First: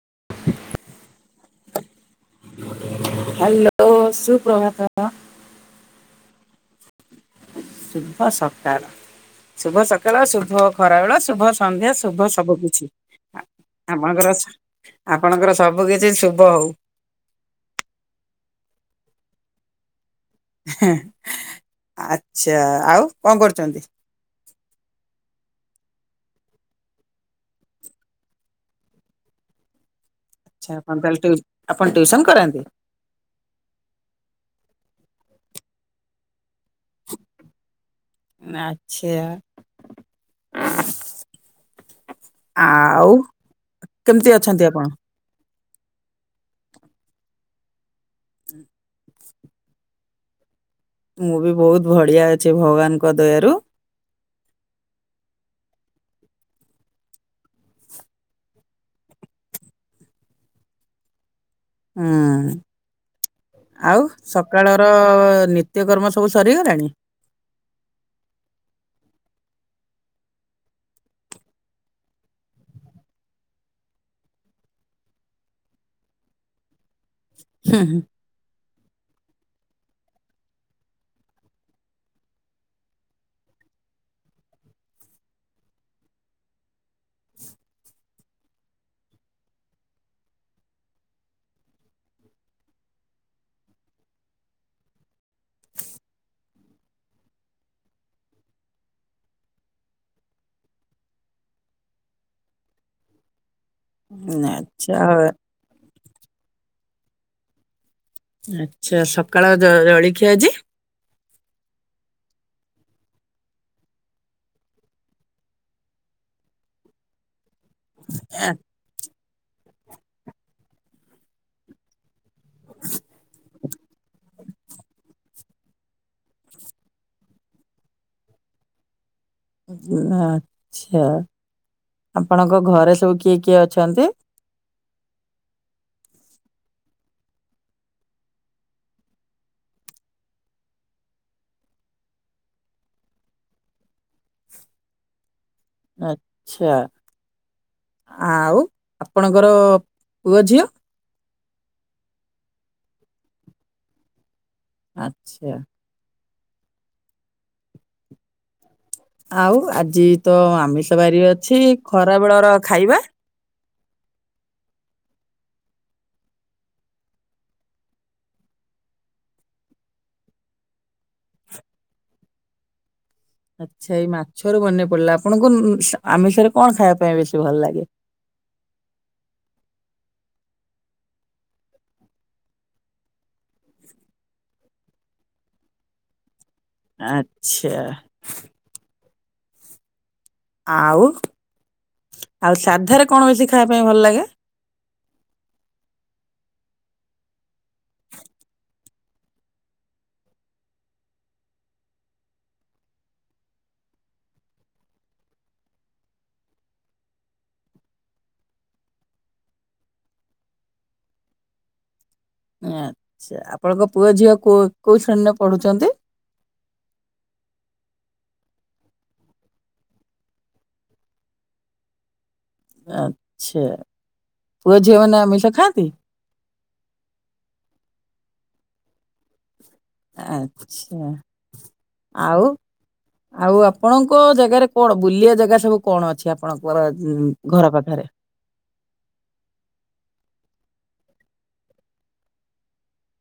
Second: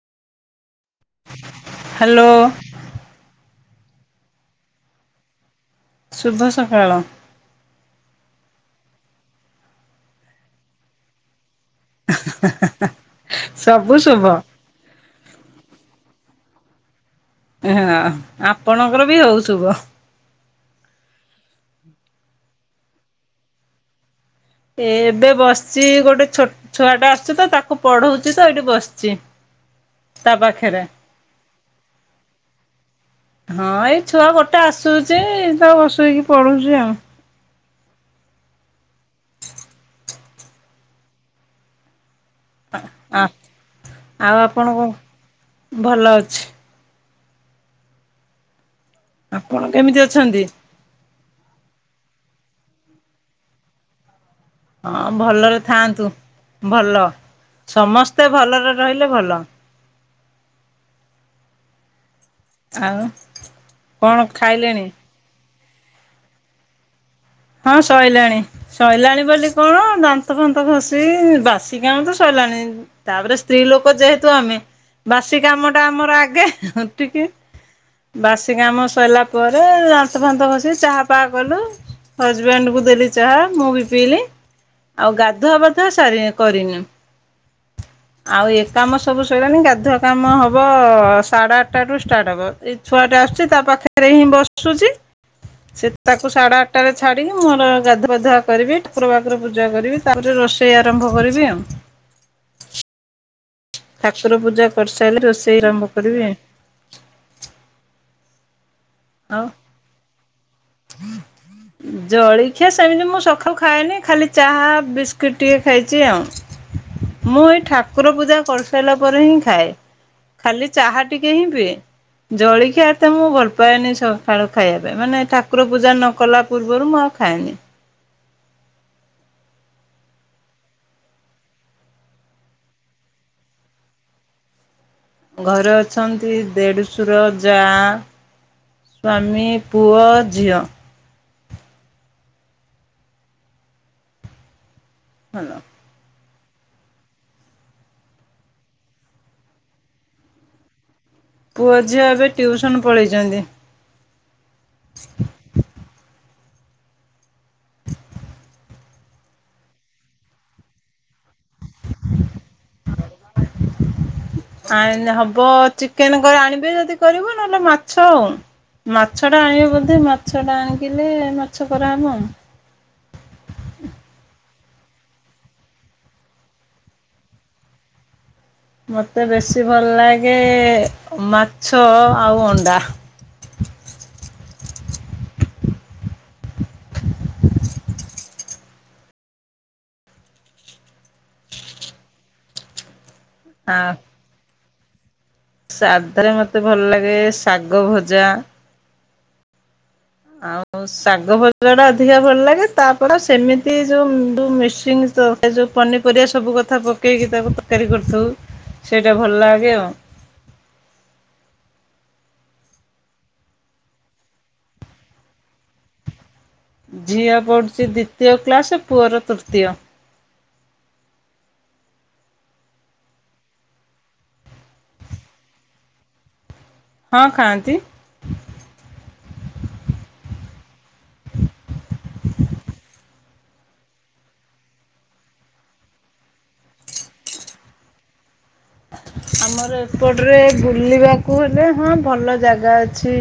[inaudible] Hello. Hello ସୁପ୍ରଭାତ। ଶୁଭ ସକାଳ। ଶୁଭ ସକାଳ ଶୁଭ ସକାଳ ଶୁଭ ଖରାବେଳ ଶୁଭ ସନ୍ଧ୍ୟା ଶୁଭ ସବୁକିଛି ସବୁ ଶୁଭ ଆପଣଙ୍କର ଆପଣଙ୍କର ସବୁ କିିଛି ଶୁ ଭ ହଉ। ହଁ ଆପଣଙ୍କର ବି ହଉ ଶୁଭ। ହେଁ ଆଚ୍ଛା ଆଉ କଣ କରୁଚନ୍ତି? ଏବେ ବସିମଚି ଗୋଟେ ଛୋଟଛୁଆଟା ଆସିଛି ତ ତାକୁ ପଢଉଛି ତ ଏଇଠି ବସଛି। [inaudible] ତା ଆଚ୍ଛା ପାଖରେ ଆପଣ ତାହେଲେ ଟିଉ- ଆପଣ ଟିଉସନ କରାନ୍ତି ହଁ ଏଇ ଛୁଆ ଗୋଟେ ଆସୁ ବସୁଛି ତା ବସେଇକି ପଢଉଛି ଆଉ। ଆଚ୍ଛା ଆ ଆଉ ଆ ଆଉ କେମିତି ଅଛନ୍ତି ଆପଣ? କଣ ଭଲ ଅଛି। ହୁଁ ଆପଣ କେମିତି ଅଛନ୍ତି? ମୁଁ ବି ବହୁତ ବଢିଆ ଅଛି ଭଗବାନଙ୍କ ଦୟାରୁ। ହଁ ଭଲରେ ଥାଆନ୍ତୁ ଭଲ। ସମସ୍ତେ ଭଲରେ ରହିଲେ ଭଲ। ହୁଁ ଆଉ ଆଉ କଣ ଖାଇଲେଣି ସକାଳର ନି ନିତ୍ୟକର୍ମ ସବୁ ସରିଗଲାଣି? ହଁ ସଇଲାଣି ସଇଲାଣି ବୋଲି କଣ ଦାନ୍ତଫାନ୍ତ ଘଷି ବାସି କାମ ତ ସରି ଲାଣି ତାପରେ ସ୍ତ୍ରୀ ଲୋକ ଯେହେତୁ ଆମେ ବାସି କାମ ଟା ଆମର ଆଗେ ଟିକେ ହୁଁ, ବାସି କାମ ସଇଲା ପରେ ଦାନ୍ତ ଫାନ୍ତ ଘଷି ଚାହା ଫାହା କଲୁ ହଜବ୍ୟାଣ୍ଡକୁ ଦେଲି ଚାହା ମୁଁ ବି ପିଇଲି ଆଉ ଗାଧୁଆପାଧୁଆ ସାରି କରିନି। ହ [inaudible] ଆଉ ଏ କାମ ସବୁ ସଇଲାଣି ଗାଧୁଆ କାମ ହବ ସାଢେ ଆଠଟା ଠୁ ଷ୍ଟାର୍ଟ ହବ ଏ ଛୋ ଟ ଛୁଆଟେ ଆସୁଛି ତା ପାଖରେ ହିଁ ବସୁଛି ସେ ତାକୁ ସାଢ଼େ ଆ ଠଟାରେ ଛାଡ଼ିବି। ମୋର ଗାଧୁଆପାଧୁଆ କରିବି ଠାକୁରବାକୁର ପୂଜା କରିବି ତାପରେ ରୋଷେଇ ଆରମ୍ଭ କରିବି ଆଉ। [inaudible] ଠାକୁର ହୁଁ। ପୂଜା ଆଚ୍ଛା କରିସାରିଲେ ରୋଷେଇ ଆରମ୍ଭ କରିବି। ଆଚ୍ଛା ଆଉ ସକାଳ ଜଳଖିଆ ଆଜି? ଜଳଖିଆ ସେମିତି ମୁଁ ସକାଳୁ ଖାଏନି ଖାଲି ଚାହ ବିସ୍କିଟ ଟିକେ ଖାଇଛି ଆଉ। ମୁଁ ଏଇ ଠାକୁର ପୂଜା ଆ, କରିସାରିଲା ପରେ ହିଁ ଖାଏ ଖାଲି ଚାହା ଟିକେ ହିଁ ପିଏ ଜଳଖିଆ ଏତେ ମୁଁ ଭଲ ପାଏନି ସକାଳୁ ଖାଇବା ପାଇଁ ମାନେ ଠାକୁର ପୂଜା ନ କଲା ପୂର୍ବରୁ ମୁଁ ଆଉ ଖାଏନି। ଆ ଛା ଆପଣଙ୍କ ଘରେ ସବୁ କିଏ କିଏ ଅଛନ୍ତି? ଘରେ ଅଛନ୍ତି ଦେଢଶୁର ଯା ସ୍ଵାମୀ ପୁଅ ଝିଅ। ହାଲୋ। ଆଚ୍ଛା। ଆଉ ଆପଣଙ୍କର ପୁଅ ଝିଅ ପୁଅ ଝିଅ ଏବେ ଟ୍ୟୁସନ ପଳେଇଛନ୍ତି। ଆଛା। ଆଉ ଆଜି ତ ଆମିଷ ବାରି ଅଛି ଖରା ବେଳର ଖାଇବା? [unintelligible] ଆ ହବ ଚିକେନ କରି ଆଣିବେ ଯଦି କରିବ ନହେଲେ ମାଛ ଆଉ। ମାଛ ଟା ଆଣିବେ ବୋଧେ ମାଛ ଟା ଆଣିକିନି ମାଛ ଖରାହବ। [unintelligible] ଆଚ୍ଛା ଏଇ ମାଛରୁ ମନେ ପଡିଲା ଆପଣଙ୍କୁ ଆମିଷରେ କଣ ଖାଇବା ପାଇଁ ବେଶୀ ଭଲ ଲାଗେ? [inaudible] ମତେ ବେଶୀ ଭଲ ଲାଗେ ମାଛ ଆଉ ଅଣ୍ଡା। ଆଛା। ଆଉ ଆଉ ସାଧାରେ କଣ ବେଶୀ ଖାଇବା ପାଇଁ ଭଲ ଲାଗେ? ସାଧା ରେ ମତେ ଭଲ ଲାଗେ ଶାଗ ଭଜା ଆଉ ଶାଗ ଭଜା ଟା ଅଧିକା ଭଲ ଲାଗେ ତାପରେ ସେମିତି ଯୋଉ ମିଶିଁ ତ ସେ ଯୋଉ ପନିପରିବା ସବୁ କଥା ପକେଇକି ତାକୁ ତରକାରୀ କରିଥାଉ ସେଇଟା ଭଲ ଲାଗେ ଆଉ। [inaudible] ଆଛା ଆପଣଙ୍କ ପୁଅ ଝିଅ କୋଉ ଶ୍ରେଣୀରେ ପଢୁଛନ୍ତି? ଝିଅ ପଢୁଛି ଦ୍ଵିତୀୟ କ୍ଲାସ ପୁଅର ତୃତୀୟ। [unintelligible] ଆଛା ପୁଅ ଝିଅ ମାନେ ଆମିଷ ଖାଆନ୍ତି? ହଁ ଖାଆନ୍ତି। ଆଛା ଆଉ ଆଉ ଆପଣଙ୍କ ଜାଗାରେ କଣ ବୁଲିିବା ଜାଗା ସବୁ କଣ ଅଛି ଆପଣଙ୍କର ଘର ପାଖରେ। [unintelligible] ଆମର ଏପଟରେ ବୁଲିବାକୁ ହେଲେ ହଁ ଭଲ ଜାଗା ଅଛି।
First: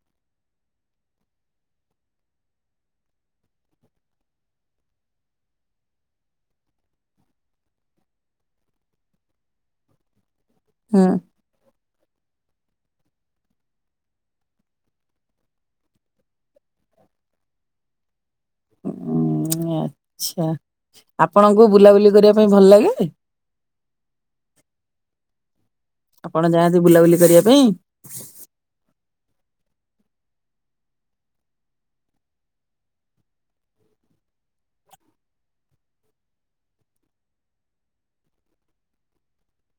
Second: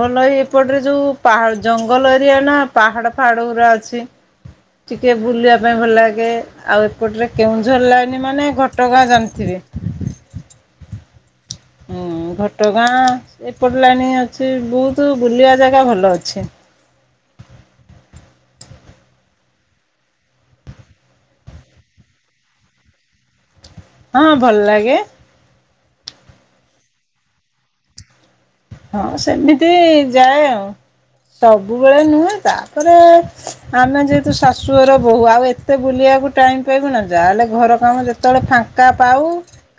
ଭଲ ଏଇ ଏପଟରେ ଯୋଉଁ ପାହା ଜଙ୍ଗଲ ଏରିଆ ନାଁ ପାହାଡ ଫାହାଡ ଗୁରା ଅଛି। ଟିକେ ବୁଲିବା ପାଇଁ ଭଲ ଲାଗେ ଆଉ ଏପଟରେ କେଉଁଝର ଲାଇନି ମାନେ ଘଟଗାଁ ଜାଣିଥିବେ। [unintelligible] ହୁଁ। ହୁଁ ଘଟଗାଁ ଏପଟ ଲାଇନ ଅଛି ବହୁତ ବୁଲିବା ଜାଗା ଭଲ ଅଛି। ହୁଁ। ଆଛା ଆପଣଙ୍କୁ ବୁଲାବୁଲି କରିବା ପାଇଁ ଭଲ ଲାଗେ? ହଁ ଭଲ ଲାଗେ। ଆପଣ ଯାଆନ୍ତି ବୁଲାବୁଲି କରିବା ପାଇଁ? ହଁ ସେମିତି ଯାଏ ଆଉ। ସବୁବେଳେ ନୁହେଁ ତାପରେ ଆମେ ଯେହେତୁ ଶାଶୁ ଘର ବୋହୂ ଆଉ ଏତେ ବୁଲିବା ଯା ହଉ ଟାଇମ୍ ପାଇବନା ଯାହା ହେଲେ ଘର କାମ ଯେତେବେଳେ ଫାଙ୍କା ପାଉ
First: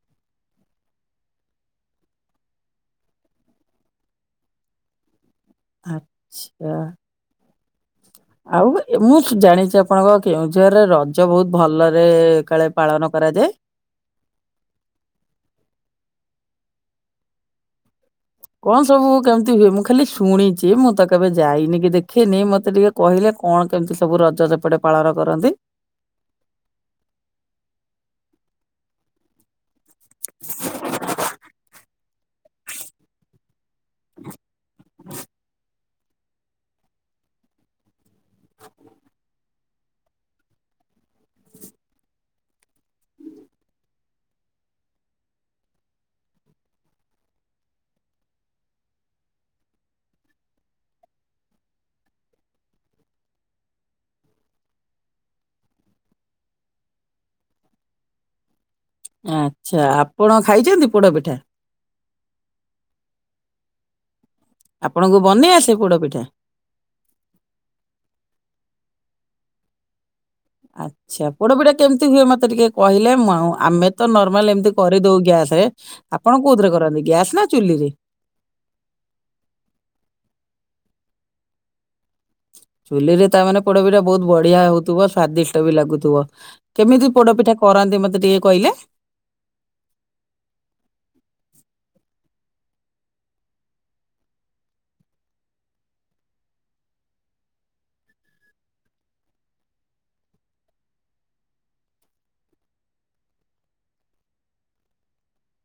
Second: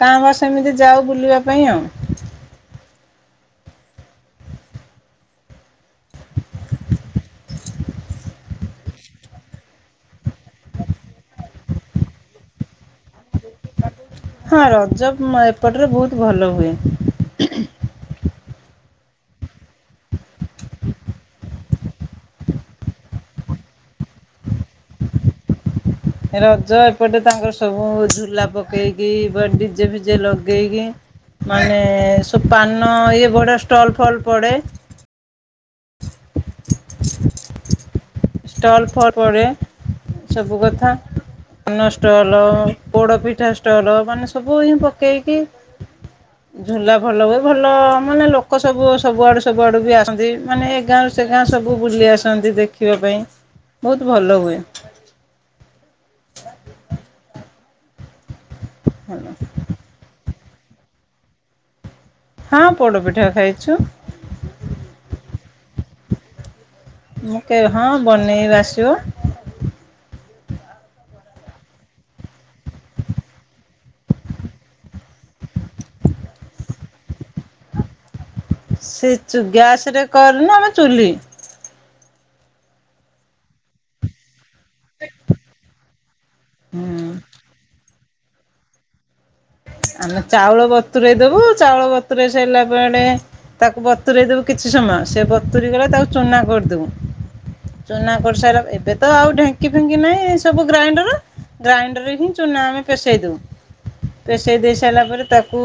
କାଁ ଭା ସେମିତି ଯାଉ ବୁଲିବା ଲିବା ପାଇଁ ଆଉ। ଆଛା। ଆଉ ଏ ମୁଁ ଜାଣିଛି ଆପଣଙ୍କ କେଉଁଝରରେ ରଜ ବହୁତ ଭଲରେ କାଳେ ପାଳନ କ କରାଯାଏ। ହଁ ରଜ ମ ଏପଟରେ ବହୁତ ଭଲ ହୁଏ ହୁଁ ହୁଁ। କଣ ସବୁ କେମିତି ହୁଏ ମୁଁ ଖାଲି ଶୁଣିଛି ମୁଁ ତ କେବେ ଯାଇନି କି ଦେଖିନି ମତେ ଟିକେ କହିଲେ କଣ କେମିତି ସବୁ ରଜ ସେପଟେ ପାଳନ କରନ୍ତି? ରଜ ଏପଟେ ତାଙ୍କର ସବୁ ଝୁଲା ପକେଇକି ବା ଡିଜେ ଫିଜେ ଲଗେଇକି ମାନେ ସବୁ ପାନ ଇଏ ବଡ ଷ୍ଟଲ୍ ଫଲ୍ ପଡେ ଷ୍ଟଲ୍ ଫଲ୍ ପଡେ। ସବୁ କଥା ପାନ ଷ୍ଟଲ୍ ପୋଡ ପିଠା ଷ୍ଟଲ୍ ମାନେ ସବୁ ହିଁ ପକେଇକି ଝୁଲା ଭଲ ହୁଏ ଭଲ ମାନେ ଲୋକ ସବୁ ସବୁଆଡୁ ସବୁଆଡୁ ବି ଆସନ୍ତି ମାନେ ଏ ଗାଁ ରୁ ସେ ଗାଁ ସବୁ ବୁଲି ଆସନ୍ତି ଦେଖିବା ପାଇଁ ବହୁତ ଭଲ ହୁଏ। ଭଲ ଆଛା ଆପଣ ଖାଇଛନ୍ତି ପୋଡ ପିଠା? ହଁ ପୋଡ ପିଠା ଖାଇଛୁ। ଆପଣଙ୍କୁ ବନେଇ ଆସେ ପୋଡ ପିଠା? ମୁଁ କେ ହଁ ବନେଇବା ଆସିବ। ଆଛା ପୋଡ ପିଠା କେମିତି ହୁଏ ମତେ ଟିକେ କହିଲେ ମୁଁ ଆଉ ଆମେ ତ ନର୍ମାଲ୍ ଏମିତି କରିଦଉ ଗ୍ୟାସ୍ ରେ ଆପଣ କୋଉଥିରେ କରନ୍ତି ଗ୍ୟାସ୍ ନା ଚୁଲିରେ? ସେ ଯୋଉ ଗ୍ୟାସ୍ ରେ କରନା ନା ଚୁଲି? ଚୁଲି ରେ ତା ମାନେ ପୋଡ ପିଠା ବହୁତ ବଢ ବଢିଆ ହଉଥିବ ସ୍ଵାଦିଷ୍ଟ ବି ଲାଗୁଥିବ ହୁଁ କେମିତି ପୋଡ ପିଠା କରାନ୍ତି ମତେ ମତେ ଟିକେ କହିଲେ। ଆମେ ଚାଉଳ ବତୁରେଇ ଦବୁ ଚାଉଳ ବତୁରେଇ ସାରିଲା ପରେ ତାକୁ ବତୁରେଇ ଦେଲୁ କି କିଛି ସମୟ ସେ ବତୁରି ଗଲେ ତାକୁ ଚୁନା କରିଦବୁ ଚୁନା କରିସାଇଲା ଏବେ ତ ଆଉ ଢେଙ୍କି ଫେଙ୍କି ନାହିଁ ସବୁ ଗ୍ରାଇଣ୍ଡର ଗ୍ରାଇଣ୍ଡରେ ହିଁ ଚୁନା ଆମେ ପେସେଇ ଦଉ। ପେସେଇ ଦେଇ ସାଇଲା ପରେ ତାକୁ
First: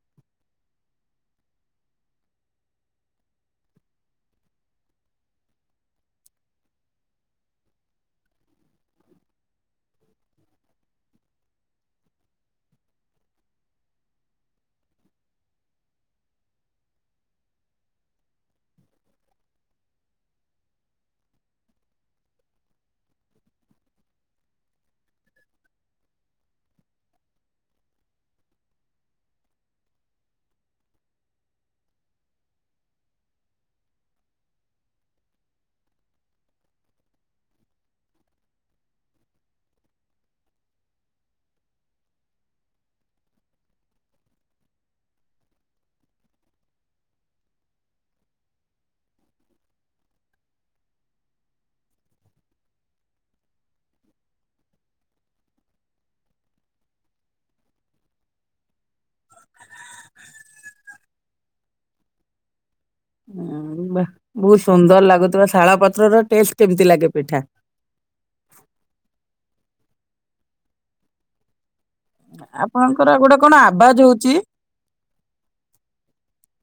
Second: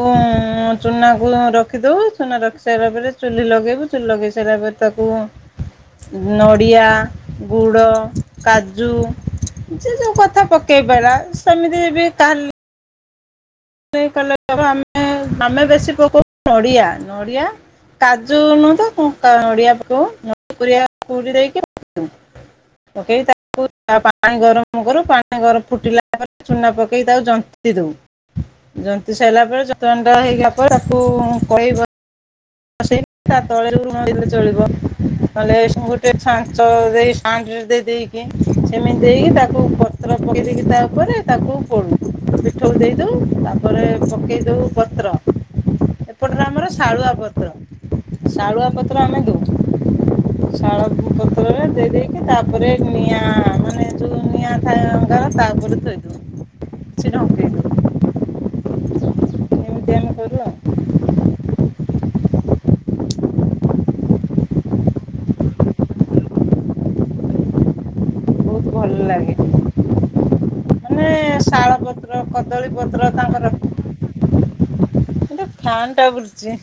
ଚୁନାକୁ ରଖିଦଉ ଚୁନା ରଖି ସାଇଲା ପରେ ଚୁଲି ଲ ଲଗେଇବୁ ଚୁଲି ଲଗେଇ ସାରିଲା ପରେ ତାକୁ ନଡ଼ିଆ ଗୁଡ଼ କାଜୁ ଯେ ଯୋଉ କଥା ପକେଇ ପାଇଲା ସେମିତି ବି କାହା ତମେ କଲର ଦବ ଆମେ ଆମେ ବେଶୀ ପକଉଛୁ ନଡ଼ିଆ ନଡ଼ିଆ କାଜୁ ନୁହଁ ତ କଁ ନଡିଆ ପକେଇବ ନଡ଼ିଆ କୁରିଆ କୁରି ଦେଇକି ପକେଇବ। ପକେଇ ତାକୁ ପାଣି ଗରମ କରୁ ପାଣି ଗରମ ଫୁଟିଲା ପରେ ଚୁନା ପକେଇ ତାକୁ ଯନ୍ତୁ ନ୍ତି ଦଉ ଯନ୍ତି ସାରିଲା ପରେ ସିଏ ଥଣ୍ଡା ହେଇଗଲା ପରେ ତାକୁ କଢେଇ ବ ସେଇ ତା ତଳେ ଲୁଣ ଦେଇଦେଲେ ଚଳିବ ନହେଲେ ଏଇ ସମୟରେ ଗୋଟେ ଛାଞ୍ଚ ଦେଇ ଷ୍ଟାଣ୍ଡ୍ ରେ ଦେଇ ଦେଇକି ସେମିତି ଦେଇକି ତାକୁ ପତ୍ର ପକେଇ ଦେଇକି ତା ଉପରେ ତାକୁ ପୋଡୁ। ସବୁ ଦେଇ ଦଉ ତାପରେ ପକେଇ ଦଉ ପତ୍ର ଏପଟରେ ଆମର ଶାଳୁଆ ପ ପତ୍ର ଶାଳୁଆ ପତ୍ର ଆମେ ଦଉ ଶାଳ ପତ୍ରରେ ଦେଇ ଦେଇକି ତାପରେ ନିଆଁ ମାନେ ଯୋଉ ନିଆଁ ଥାଏ ଅଙ୍ଗାର ତା ଉପରେ ଥୋଇଦଉ ସେଇଟା ଉଠେଇଦଉ। ଏମିତି ଆମେ କରୁ ଆଉ। ଉଁ ବା ବହୁତ ସୁନ୍ଦର ଲାଗୁଥିବା ଶାଳ ପତ୍ରର ଟେଷ୍ଟ କେମିତି ଲାଗେ ପିଠା? ବହୁତ ଭଲ ଲାଗେ ମାନେ ଶାଳ ପତ୍ର ପତ୍ର କଦଳୀ ପତ୍ର ଆପଣଙ୍କର ଗୋଟେ କଣ ତାଙ୍କର ଆବାଜ ହଉଛି ଏଇଟା ଫ୍ୟାନ୍ ଟା ବୁଲୁଛି।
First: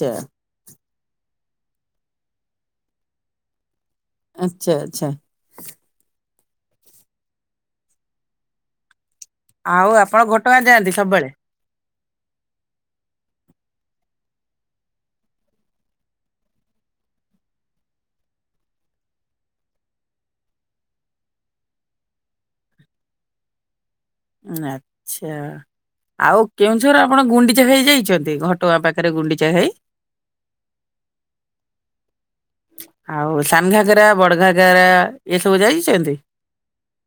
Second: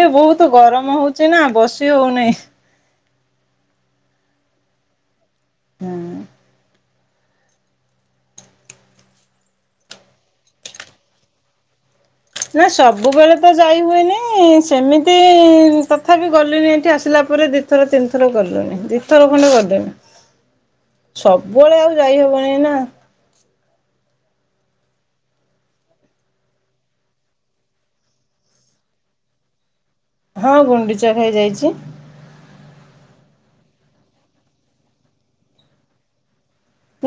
ଏ ବହୁତୁ ଗରମ ହଉଚି ନା ବସି ହଉନେଇ। ଆଚ୍ଛା ଆଚ୍ଛା। ହୁଁ। ଆଉ ଆପଣ ଘଟଙ୍ଗା ଯାଆନ୍ତି ସବୁବେଳେ? ନା ସବୁବେଳେ ତ ଯାଇ ହୁଏନି ସେମିତି ତଥାପି ଗଲିଣିି ଏଠି ଆସିଲା ପରେ ଦି ଥର ତିନିଥର ଗଲୁଣି ଦିଇଥର ଖଣ୍ଡେ ଗଲିଣି। ହଁ ସବୁବେଳେ ଆଉ ଯାଇହବନି ନା। ଆଚ୍ଛା। ଆଉ କେଉଁଝର ଆପଣ ଗୁଣ୍ଡିଚା ଘାଇ ଯାଇଚନ୍ତି? ଘଟଗାଁ ପାଖରେ ଗୁଣ୍ଡିଚା ଘାଇ। ହଁ ଗୁଣ୍ଡିଚା ଘାଇ ଯାଇଚି। ଆଉ ସାନଘାଗରା ବଡଘାଗରା ଏସବୁ ଯାଇଚନ୍ତି?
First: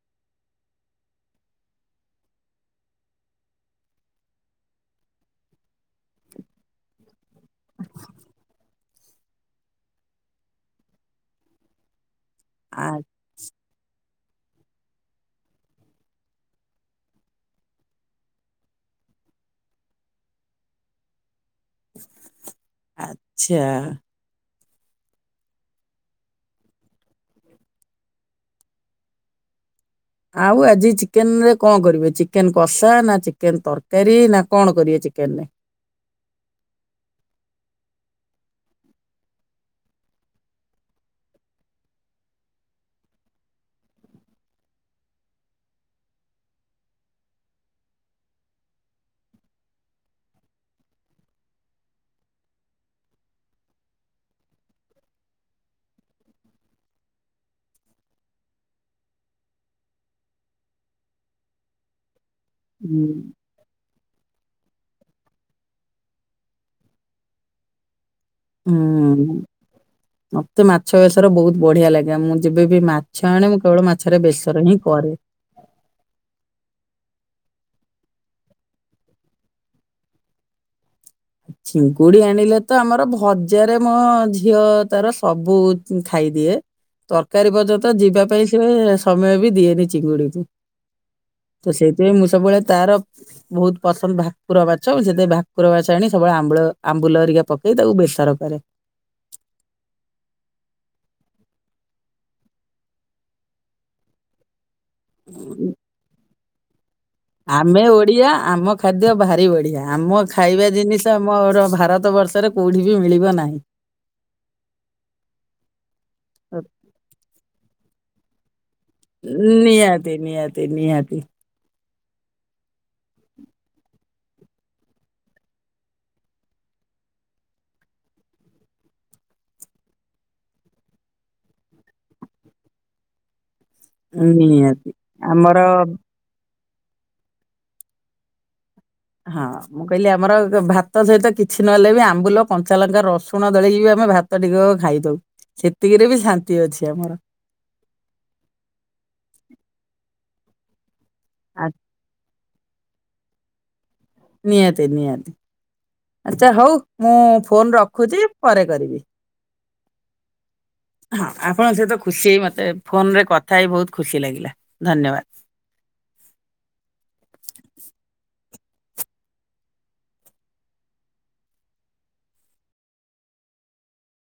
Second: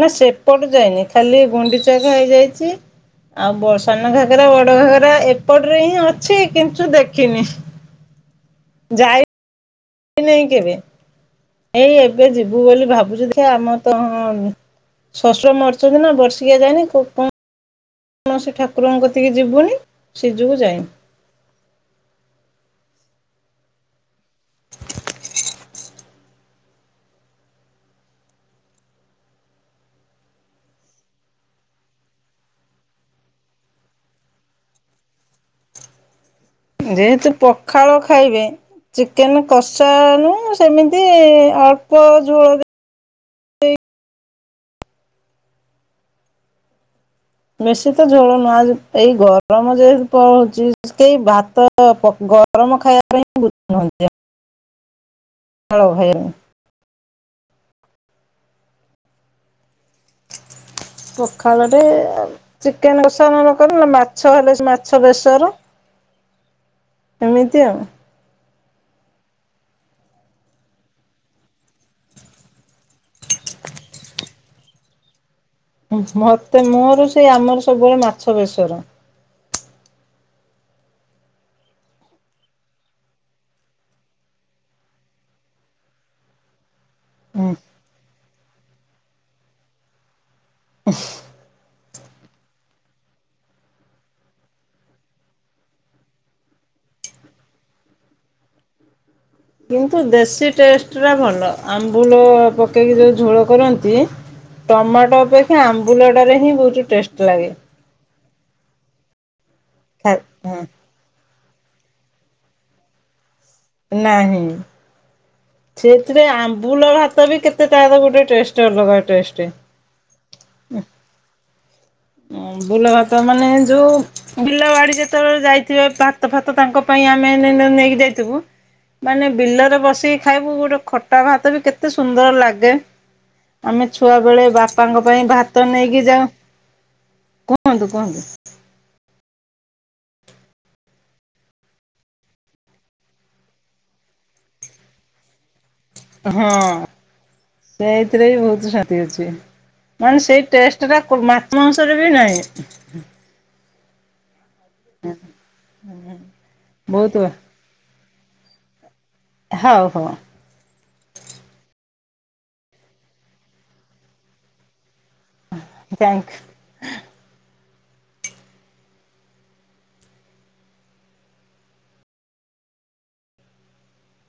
ନା ସେପଟ ଯାଇନି ଖାଲି ଗୁଣ୍ଡିଚାଘାଇ ଯାଇଚି। ଆଉ ବ ସାନଘାଗରା ବଡଘାଗରା ଏପଟରେ ହିଁ ଅଛି କିନ୍ତୁ ଦେଖିନି। ଆଛ [inaudible] ଯାଇ ନାଇଁ କେବେ ଏଇ ଏବେ ଯିବୁ ଆ ବୋଲି ଭାବୁଚୁ ଦେଖିଆ ଆମ ତ ଶଶୁର ମରିଚନ୍ତି ନା ବର୍ଷିକିଆ ଯାଇନି। କୋଉ କ କୌଣସି ଠାକୁରଙ୍କ କତିକି ଯିବୁନି ସେଇ ଯଉ ଯାଇନି। ଆଚ୍ଛା। [inaudible] ଆଉ ଆଜି ଚିକେନ ରେ କଣ କରିବ ଚିକେନ କଷା ନା ଚିକେନ ତରକାରୀ ନା କଣ କରିବେ? ଚିକେନ ରେ ଯେହେତୁ ପଖାଳ ଖାଇବେ ଚିକେନ କଷା ଣୁ ସେମିତି ଅଳ୍ପ ଝୋଳ ଦେ ବେଶୀ ତ ଝୋଳ ନୁହଁ ଆଜି ଏଇ ଗରମ ଯେହେତୁ ପଉଚି ସେଇ ଭାତ ପ ଗରମ ଖାଇବା ପାଇଁ [unintelligible] ବୁଝନ୍ତି [inaudible] ହଳ ଭାଇନ ପଖାଳ ରେ ହୁଁ ଚିକେନ କଷା [unintelligible] ମାଛ ହେଲେ ମାଛ ବେଶର। ଏମିତି ଆଉ। ହୁଁ। ମତେ ମାଛ ବେସର ବହୁତ ବଢିଆ ଲାଗେ ମୁଁ ଯେବେବି ମାଛ ଆଣେ ମୁଁ କେବଳ ମାଛରେ ବେସର ହିଁ କ କରେ। ମତେ ମୋର ସେଇ ଆମର ସବୁବେଳେ ମାଛ ବେସର। ଚିଙ୍ଗୁଡି ଆଣିଲେ ତ ଆମର ଭଜାରେ ମୋ ଝିଅ ତାର ସବୁ ଖାଏ। ଖାଇଦିଏ ତରକାରୀ ପର୍ଯ୍ୟନ୍ତ ଯିବା ପାଇଁ ସେ ସମୟ ବି ଦିଏନି ଚିଙ୍ଗୁଡିକୁ। [inaudible] ତ ସେଇଥିପାଇଁ ମୁଁ ସବୁବେଳେ ତାର ବହୁତ ପସନ୍ଦ ଭାକୁର ମାଛ ସେଥିପାଇଁ ଭାକୁର ମାଛ ଆଣି ସବୁବେଳେ ଆମ୍ବଳ ଆମ୍ବୁଲ ହେରିକା ପକେଇ ତାକୁ ବେସର କରେ। କିନ୍ତୁ ଦେଶୀ ଟେଷ୍ଟ ଟା ଭଲ ଆମ୍ବୁଲ ପକେଇକି ଯୋଉ ଝୋଳ କରନ୍ତି। ଟମାଟୋ ଅପେକ୍ଷା ଆମ୍ବୁଲଟାରେ ହିଁ ବହୁ ଟେଷ୍ଟ। ଲାଗେ ଆମେ ଓଡିଆ ଆମ ଖାଦ୍ୟ ଭାରି ବଢ଼ିଆ ଖା ଆମ ଖାଇବା ଜିନିଷ ମୋର ଭାରତ ବର୍ଷରେ କଉଠି ବି ମିଳିବ ନାହିଁ। ନାହିଁ। ସେଥିରେ ଆମ୍ବୁଲ ଭାତ ବି କେତେ ତାର ଗୋଟେ ଟେଷ୍ଟ। ଅଲଗା ଟେଷ୍ଟ ନିହାତି ନିହାତି ନିହାତି। ଆମ୍ବୁଲ ଭାତ ମାନେ ଯୋଉ ବିଲ ବାଡି ଯେତେବେଳେ ଯାଇଥିବେ ଭାତ ଫାତ ତାଙ୍କ ପାଇଁ ଆମେ ନେଇକି ଯାଇଥିବୁ। ମାନେ ବିଲରେ ବସିକି ଖାଇବୁ ଗୋଟେ ଖଟା ଭାତ ବି କେତେ ସୁନ୍ଦର ଲାଗେ। ଆମେ ଛୁଆ ବେଳେ ନିହାତି ବାପାଙ୍କ ପାଇଁ ଆମର ଭାତ ନେଇକି ଯାଉ। କୁହନ୍ତୁ କୁହନ୍ତୁ। ହଁ ମୁଁ କହିଲି ଆମର ଭାତ ସହିତ କିଛି ନହେଲେ ବି ଆମ୍ବୁଲ କଞ୍ଚାଲଙ୍କା ରସୁଣ ଦଳିକି ଆମେ ଭାତ ଟିକକ ଖାଇଦଉ। ସେତିକିରେ ବି ହଁ ଶାନ୍ତି ଅଛି ଆମର। ସେଇଥିରେ ବି ବହୁତ ଶାନ୍ତି ଅଛି ମାନେ ସେଇ ଟେଷ୍ଟ ଟା ମାଛ ଆ- ମାଂସରେ ବି ନାହିଁ। ନିହାତି ନିହାତି ଆଛା ହୋଉ ବହୁତ ମୁଁ ଫୋନ ରଖୁଛି ପରେ କରିବି। ହଉ ହଉ ହଁ ଆପଣ ସହିତ କ ଖୁସି ମତେ ଫୋନ ରେ କଥା ହେଇ ବହୁତ ଖୁସି ଲାଗିଲା। ଧନ୍ୟବାଦ। ଥ୍ୟାଙ୍କ।